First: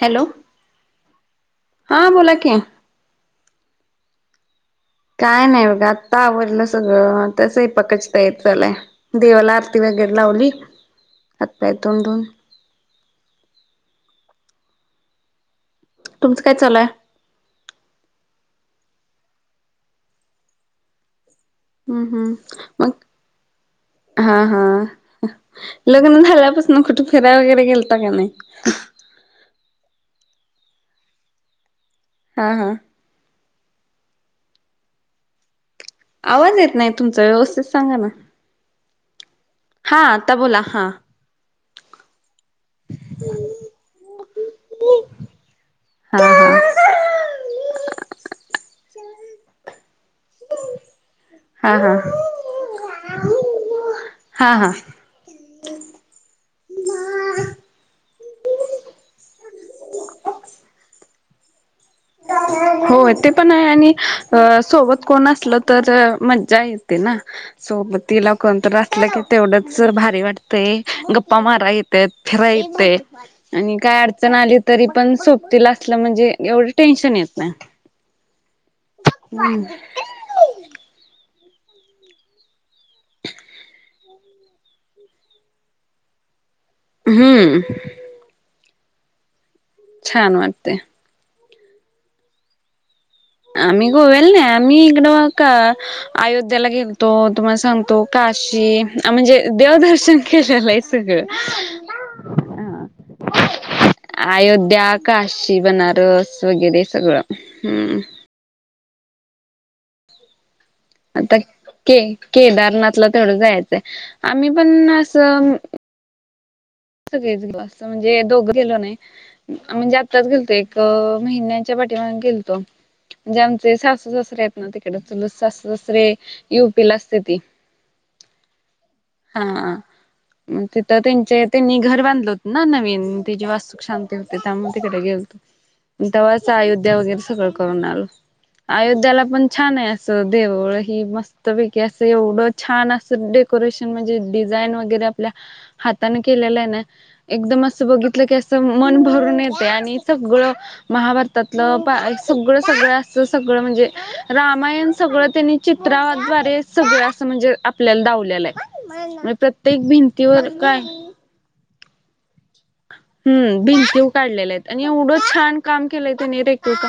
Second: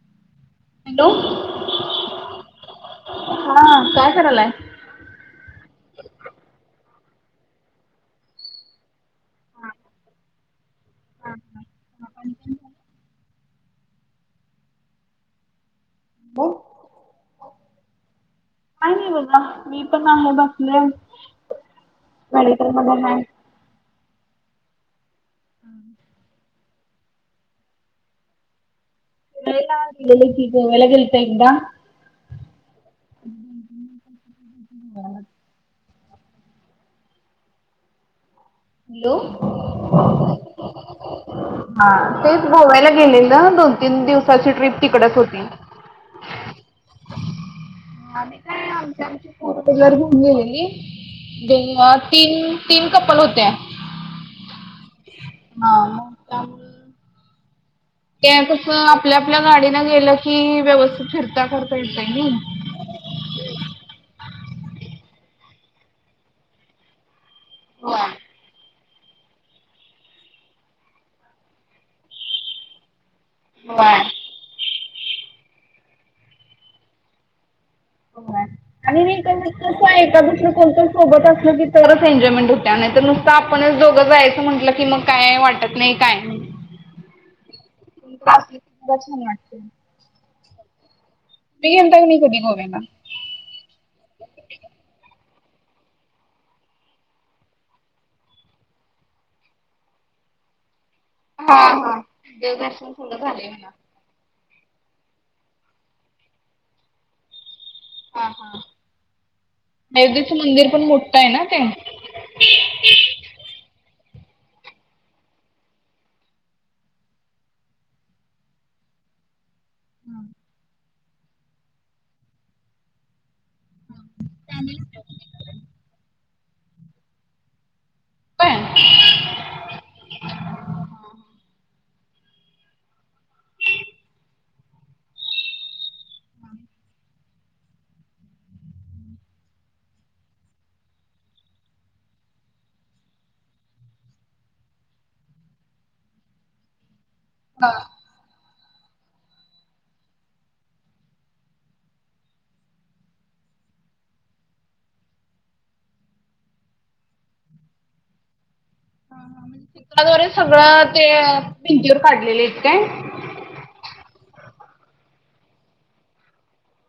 Hello! Hello हा बोला की. हा, काय करालाय? काय नाही, बघा आत्ता आवरलं सगळं आत्ता स्वयंपाकाची तयारी चालू आहे. देवाला आरती वगैरे लावली, हात, पाय, तोंड धुऊन. तुमचं काय चालूयं? काही नाही, बघा मी पण आहे बसले. हम्म! हम्म मेडिकल मग मध्ये आहे. हा हा. लग्न झाल्यापासून कुठं फिरायं वगैरे गेलता, की नाही? [unintelligible] गोव्याला गेलतो, एकदा हां हां. आवाज येत नाही, तुमचा व्यवस्थित सांगा ना. हॅलो! हा आता बोला हा हा तेच गोव्याला गेलेलं दोन, तीन दिवसाची ट्रिप तिकडच होती. हा हा. [unintelligible] गली हा देव हा तीन, तीन कप्पल होत्या. हा हा ह. [inaudible] ते कस आपल्या आपल्या गाडीनं गेलं की व्यवस्थित फिरता करता येतय नाही. हो ते पण आहे, आणि अ सोबत कोण असलं तर मज्जा येईल. ते ना होय. सोबतीला कोण, तर असल म्हटलं की तेवढंच भारी वाटतयं, गप्पा माराय येत्यात फिराय येतेय. आणि काय होय अडचण आली, तरी पण सोबतीला असलं म्हणजे एवढं टेन्शन येत नाही. [unintelligible] कोणतं सोबत असलं की तरच एन्जॉयमेंट होत्या, नाही तर नुसतं आपणच दोघं जायचं म्हटलं, की मग काय वाटत नाही काय? हम्म! [inaudible] छान! वाटतयं. [unintelligible] गोव्याला आम्ही गोव्याला नाही आम्ही इकडं का अयोध्याला गेलतो, तुम्हाला सांगतो काशी म्हणजे, देवदर्शन केलेलं आहे सगळं. हा हा देवदर्शन थोडं झालेय, म्हणा. अयोध्या, काशी, बनारस वगैरे सगळं. हम्म! हा हा अयोध्याच मंदिर पण मोठं आहे, आता ना ते. के केदारनाथला तेवढं जायचंय, आम्ही पण असं. म्हणजे दोघ गेलो नाही म्हणजे आत्ताच गेलतो एक महिन्याच्या पाठीमाग गेलतो म्हणजे आमचे सासू सासरे आहेत ना तिकडे तु ससरे यूपी ला असते ती काय? हा म तिथं त्यांचे त्यांनी घर बांधलं होत ना नवीन तची वास्तूक शांती होते त्यामुळे तिकडे गेल होतो तेव्हाच अयोध्या वगैरे सगळं करून आल अयोध्याला पण छान आहे असं देवळ हि मस्तपैकी असं एवढं छान अस डेकोरेशन म्हणजे डिझाईन वगैरे आपल्या हाताने केलेलं आहे ना एकदम हा. असं बघितलं की असं मन भरून येते आणि सगळं महाभारतातलं सगळं सगळं असं सगळं म्हणजे रामायण सगळं त्यांनी चित्राद्वारे सगळं असं म्हणजे आपल्याला ावलेलं आहे प्रत्येक भिंतीवर काय पिंची ववर काढलेले आहेतत काय हम् भिंती उ काढलेले आहेत आणि एवढंच छान काम केलंय त्यां नि रेकता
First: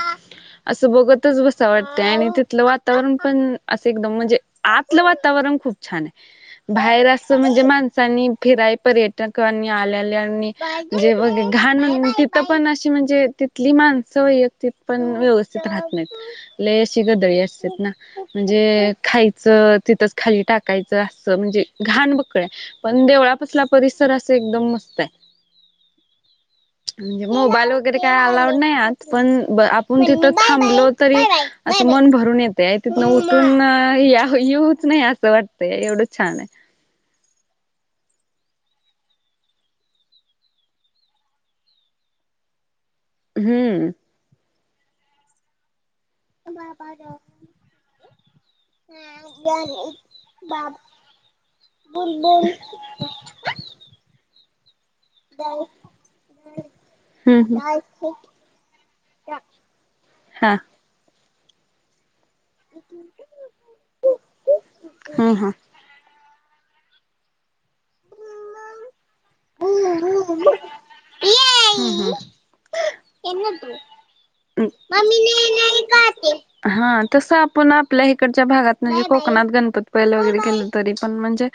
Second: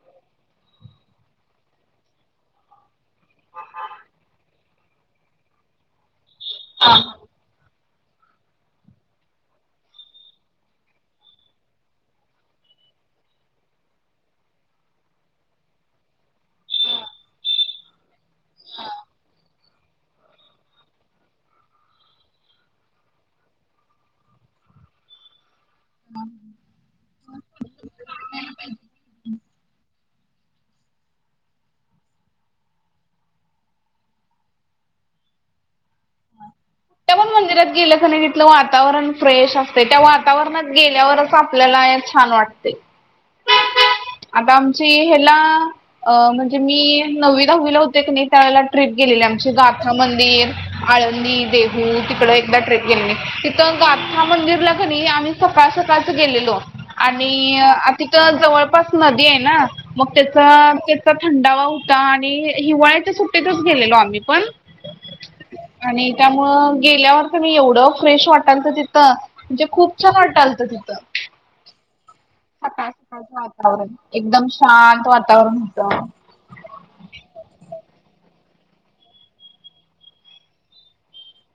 असं बघतच बस आ वाटतं आणि तिथलं वातावरण पण असं एकदम म्हणजे आतलं वातावरण खूप छान आहे हा. बाहेर अस म्हणजे माणसांनी फिराई पर्यटकांनी आल्याल्या जे ब घाण म्हण तिथ पण अशी म्हणजे तिथली माणसं त पण व्यवस्थित राहत नाहीत लय अशी गदळी असते ना म्हणजे खायचं तिथंच खाली टाकायचं असं म्हणजे घाण बकळय पण देवळापसला परिसर असं एकदम मस्त आहे ब म्हणजे मोबाईल वगैरे काही अलाउड नाही आत पण आपण तिथं थांबलो तरी असं मन भरून येते तिथूनं उतरून येऊच नाही असं वाटतं एवढंच छान आहे त्या पण मंदिरात गेलं क नाहीघथलं वातावरण फ्रेश असते त्या वातावरणात गेल्यावरच आपल्याला छान वाटतं ते हम्म आता आमची हला अ म्हणजे मी नववी दववीला होते की नाही त्यावेळेला ट्रीिप गेलेली आमची गाथा मंदिर आळंदी देहू हम्म तिकड एकदा ट्र्रीप गेलेली तिथं गाथा मंदिरला करी आम्ही सकाळ सकाळच गेलेलो आणि हम्म हा आ तिथ जवळपास नदी आहे ना मग त्याच ते थंडावा होता आणि हिवाळ्याच्या सुट्टतच गेलेलो आम्ही पण हम्म हा. आणि त्यामुळं गेल्यावर तर मी एवढं फ्रेश वाटाल तर तिथं म्हणजे खूप छान हम्म वाट ालत तिथं हम्म. वातावरण एकदम शांत मम्मी नाही वातावरण नाही होतं खाते. हा तसं आपण आपल्या इकडच्या भागात म्हणजे कोकणात गणपती पायलं वगैरे केलं तरी पण म्हणजे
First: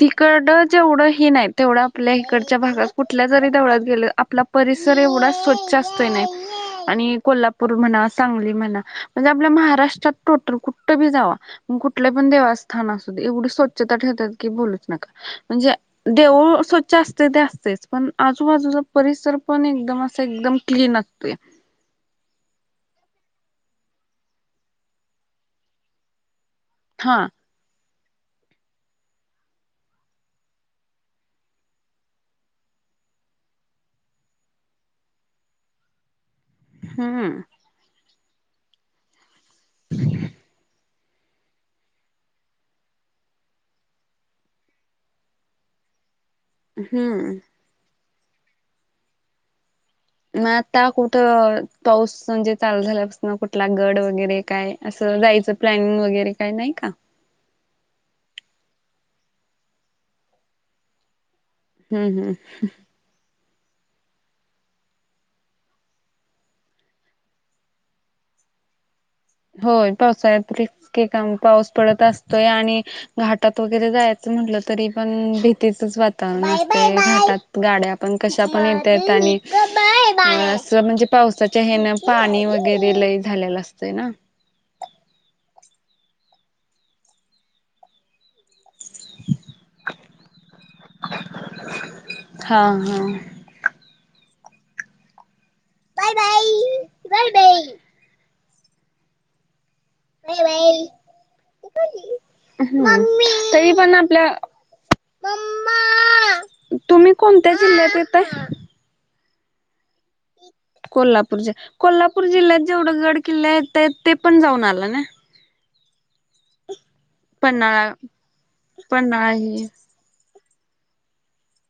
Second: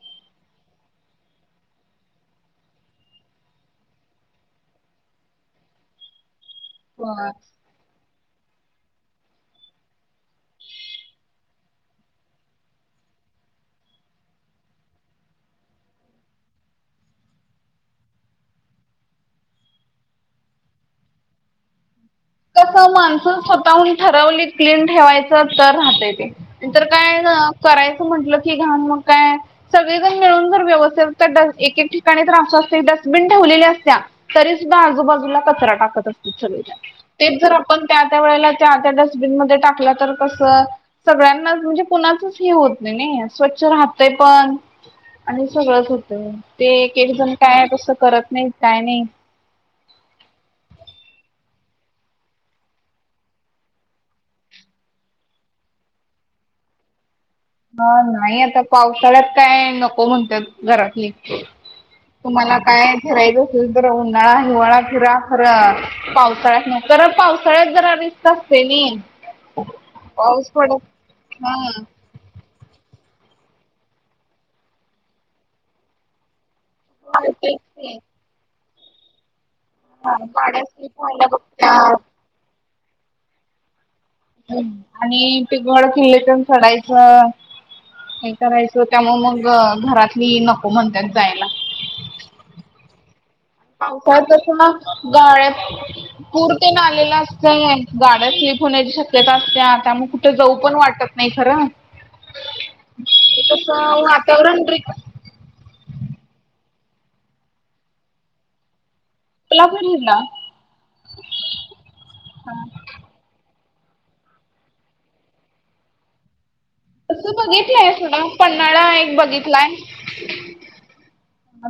तिकड जेवढं हे नाही तेवढं आपल्या इकडच्या भागात कुठल्या जरी तेवळात गेलं आपलं परिसर एवढा स्वच्छ असतो नाही आणि होय. कोल्हापूर म्हणा सांगली म्हणा म्हणजे आपल्या महाराष्ट्रात टोटल कुठं बी जावा मग कुठल्या पण देवास्थानाध एवढी स्वच्छता ठेवतात की बोलूच नका म्हणजे देवळ स्वच्छ असते ते असतेच पण आजूबाजूचा परिसर पण एकदम असं एकदम क्लीन असते कस मान्सून स्वतःहून ठरवली क्लीन ठेवायचं तर राहतं ते काय हां करायचं म्हंटलं की घा मग काय सगळेजण मिळून जर व्यवस्थित एक ठिकाणी तर असस्त डस्टबिन ठेवलेल्या असत्या तरी सुद्धा आजूबाजूला कचरा टाकत असत सग हम्म तेच जर आपण त्या त्या वेळेला त्या त्या डस्टबिनमध्येध्ये टाकलं तर कसं सगळ्यांनाच म्हणजे कुणाचच हे होत नाही ना स्वच्छ राहतय पण आणि सगळंच होतं ते एक एक जण हम्म काय तसं करत नाही काय नाही मग आता कुठं पाऊस म्हणजे चालू झाल्यापासून कुठला गड वगैरे काय असं जायचं प्लॅनिंग वगैरे काही नाही का हा नाही आता पावसाळ्यात काय नको म्हणत घरातली हम्म हम्म तुम्हाला काय फिरायचं असेल तर उन्हाळा हिवाळा फिरा खरं पावसाळ्यात नाही तर पावसाळ्यात जरा रिस्त असते ना होय पावसाळ्यातके काम पाऊस हा पडत असत य आणि घाटात वगैरे जायचं म्हटलं तरी पण भीतीचच वातावरण असत ते तेच घटात गाड्या की पण कशा पण येत आहेत आणि हा गाड्या अस स्लीप म्हणजे व्हायला पावसाच्या हेन बघतात पाणी वगैरे ल झालेलं असतंय ना आणि टिकमड किल्लेतण चढायचं हे करायचं त्यामु मग घरातली नको म्हणतात जायला हा हा तर तस ना गळ्यात बाय बाय पूरते ना आलेला बाय असत बाय आहे गाड्या स्लीप होण्याची शक्यता असत्या त्यामु तर बाय जाऊ पण बाय. वाटत नाही खरस हम्म वातावरण र म्मा तुम्ही कोणत्या जिल्ह्यात येतय तुला करल ना कोल्हापूरच्या कोल्हापूर जिल्ह्यात जेवढं गड किल्ले येत ते पण जाऊन आलं ना असं पन्हाळा बघितलंयट म पन््हाळा एक पन्हाळा बघितलाय हे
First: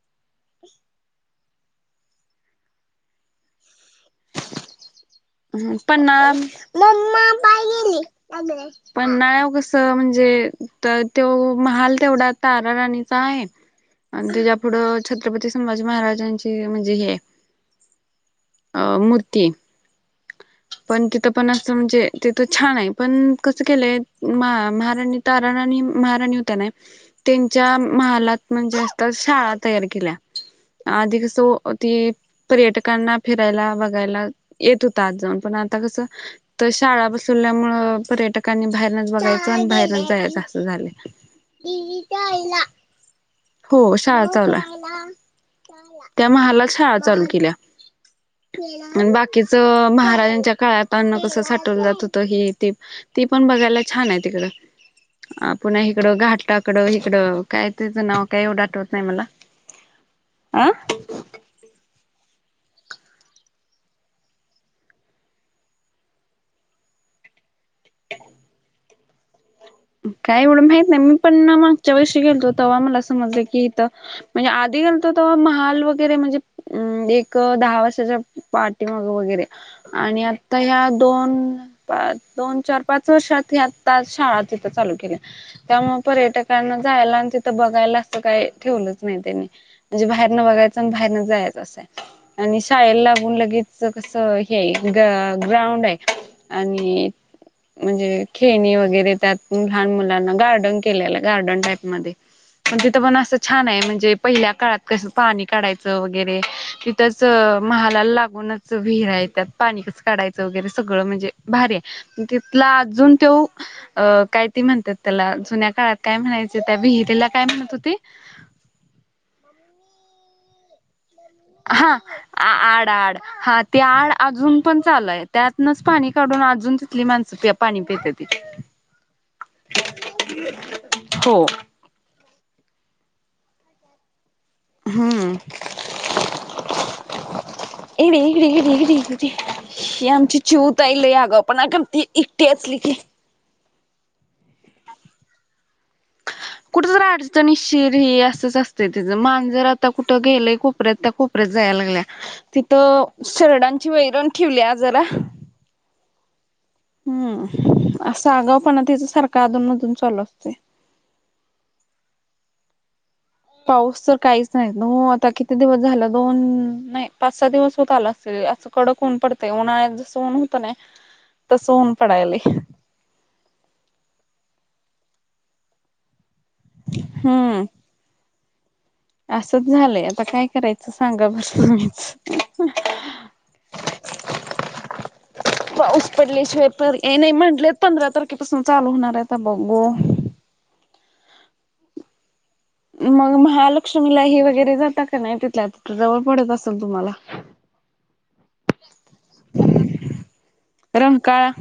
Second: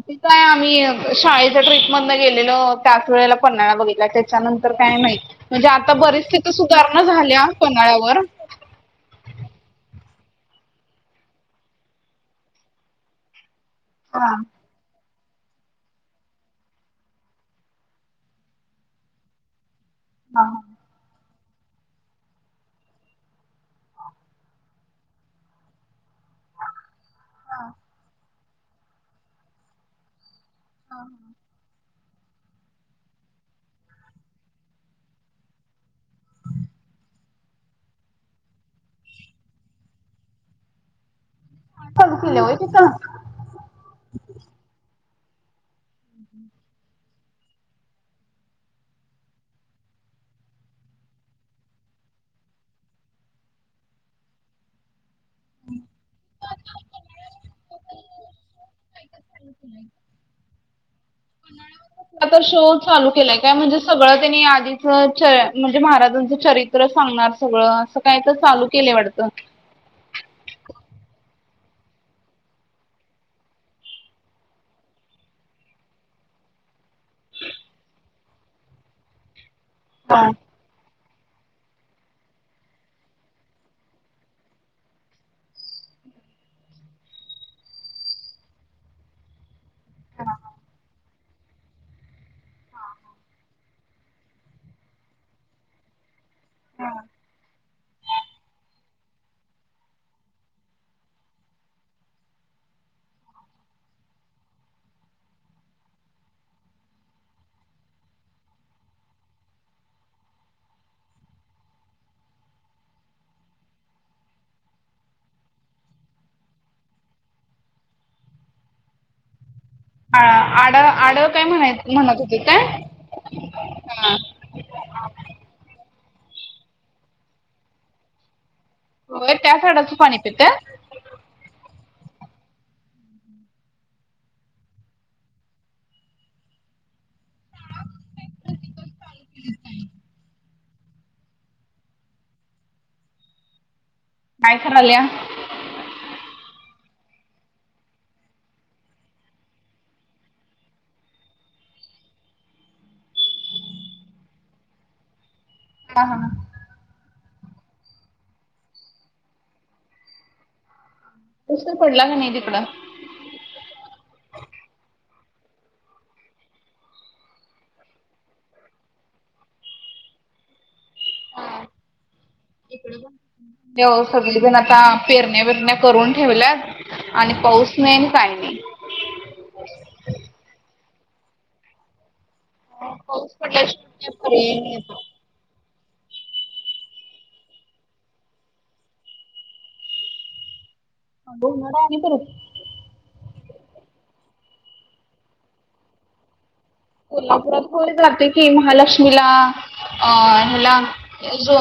ती काय आम्ही शाळेच्या ट्रीप मध गेलेलो त्याच वेळेला पनण्याला बघितल्या त्याच्यानंतर काय माहित म्हणजे ह आता पण बरीच तिथं सुधारणा मम्मा झाल्या पाय पन्हाळ्यावर गेली पनाळ्याव कस म्हणजे तो महाल तेवढा तारा राणीचा आहे ह् आणि त्याच्या पुुढं छत्रपती संभाजी महाराजांची म्हणजे हे मूर्ती हा पण तिथं पण असं म्हणजे तिथं छान आहे पण कसं केलंय महाराणी ताराणणी महाराणी होत नाही त्यांच्या महालात म्हणजे असत शाळा तयार केल्या आधी कसो ती पर्यटकांना फिरायला बघायला येत हो तात जाऊन पण आता कसं तर शाळा बसवल्यामु पर्यटकांनी बाहेरनच बघायचं आणि बाहेरच जायचं असं झालं चालू केल्या आई होय तिथं हो शाळा चाला त्या महाला शाळा चालू केल्या बाकी महाराजांच्या काळात अन्न कसं साठवलं जात होतं हे ते ती पण बघायला छान आहे तिकडं अ पुन्हा इकडं घाटाकडं इकडं काय त्याचं नाव काय एवढं आठवत नाही मला आं प आता शो चालू केलाय काय म्हणजे सगळं त्यांनी आधीच च म्हणजे महाराजांचं चरित्र सांगणार सगळं असं काय तर चालू केलंय वाटतं काय एवढं माहित नाही मी पण मागच्या वर्शीी गेलो ते्हा मला समजलं की इथं म्हणजे आधी घालतो तर महाल वगैरे म्हणजे अम् एक दहा वाजताच्या पार्टी मग वगैरे आणि हा. आता ह्या दोन पा दोन चार पाच वर्षात ह आ ताश चित्र चालू केलं त्या म पर्यटकांना जायला आणि तिथं बघायला असं काही ठेवलंच नाही त्यानी म्हणे बाहेरनं बघायं आणिण बाहेर जायं आणि शाळेला लागून लगेच कस हे ग्राउंड आहे आणि म्हणजे खेळणी वगैरे त्यात लहान मुलांना गार्डन केलेलं गार्डन टाईप मध्ये मग तिथं पण असं छान आहे म्हणजे पहिल्या काळात कसं पाणी काढायचं वगैरे तिथंच महालाला लागूनच विहिराय त्यात पाणीच काढायचं वगैरे सगळं म्हणजे भारी आहे. तिथला अजून तो अ काय त म्हणतात त्याला जुन्या काळात काय म्हणायचं त्या विहिरीला काय म्हणत होती. ह आड आड काय म्हणाय हा म्हणत होती काय? आड आड हा ते आड अजून पण चालय त्यातनच पाणी काढून अजून तिथली माणसं पाणी प त होय त्या झाडाचं पाणी पित्यात. हो हम्म ए रेकडे ठीक ठीक [inaudible] ही आमची चिऊ ताई ले अगाऊ पण करते एकटी असली की काय करायल्या. कुठं तर अडचणी शिर ह असंच असते तिचं मान जर आता कुठं गेलंय कोपऱ्यात त्याप जाय लागल्या तिथ शरडांची वैरण ठेवली जरा हा हा हम्म असं आगावपणा तच्या सारखा अधूनमधून चाल असते. तुसर पडला का नाही तिकड पाऊस तर काहीच नाहीत हो आता किती दिवस झाला दोन नाही पाच सहा दिवस होत आला असेल असं. कडक ऊन पडते उन्हाळ्यात जसं ऊन होतं ना तसं ऊन पडायला. इडे ये सगळेजण आता पेरण्या पिरण्या करून ठेवल्यात. आणि हम्म पाऊस नाहीन काही नाही. असंच झालंय आता काय करायचं सांगा बर तु म्च पाऊस पडल्याशिवाय पर्याय नाही आता पाऊस पडल्या शिवायपर हे नाही म्हंटलेत पंधरा तारखेपासून चालू होणार आहेता बघू. [unintelligible] आणि परत मग महालक्ष्मीलाही वगैरे जाता का नाही तिथल्या त जवळ पडत असत. कोल्हापुरात होले जात की महालक्ष्मीला अ हला रंकाळा जो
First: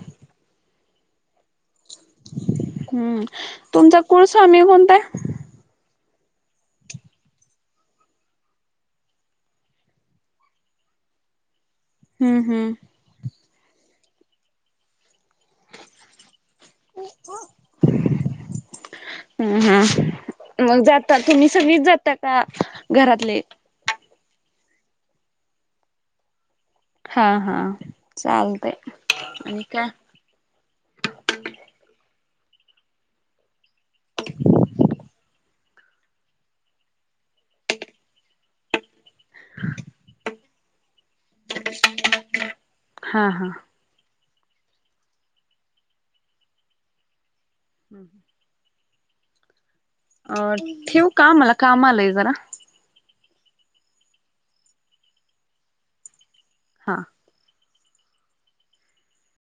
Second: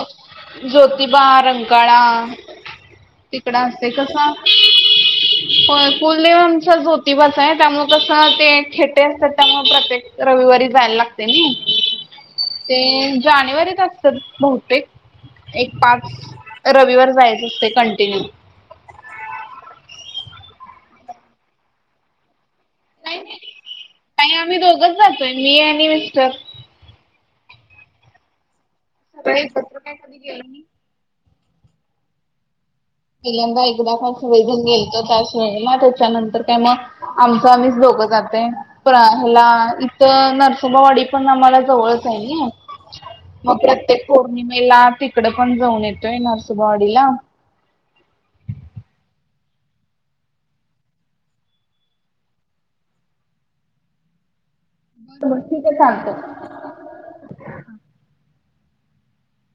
ज्योतिबा रंकाळा हम्म तिकडं असते तुमचा कस. कुळस्वामी कोणता आहे? हो कुलदेव आमचा ज्योतिबाास आहे त्यामुळे कसं ते खेटे असतात त्यामुळे प्रत्येक रविवारी जायला लागते ना हम्म हम्म. ते जानेवारीत असतात बहुतेक एक पाच रविवार जायचं असते कंटिन्यू हम हा मग जाता तुम्ही सगळीच जाता का घरातले. काही आम्ही दोघच जातोय मी आणि मिस्टर. हा हा चालते. सत्र काय कधी गेलं म पहिल्यांदा एकदा फस वेधून गेलतो त्या शेय मग त्याच्यानंतर काय मग आमच आम्च लोकं जाते पण हला इथ नरसुबावाडी पण आम्हाला जवळच आहे ना हा हा. मग प्रत्येक पौर्णिमेला तिकडे पण जाऊन येतोय नरसिबावाडीला हं ह अ ठेव का मला काम आलंय जरा. मुचीी ते खांयत. हा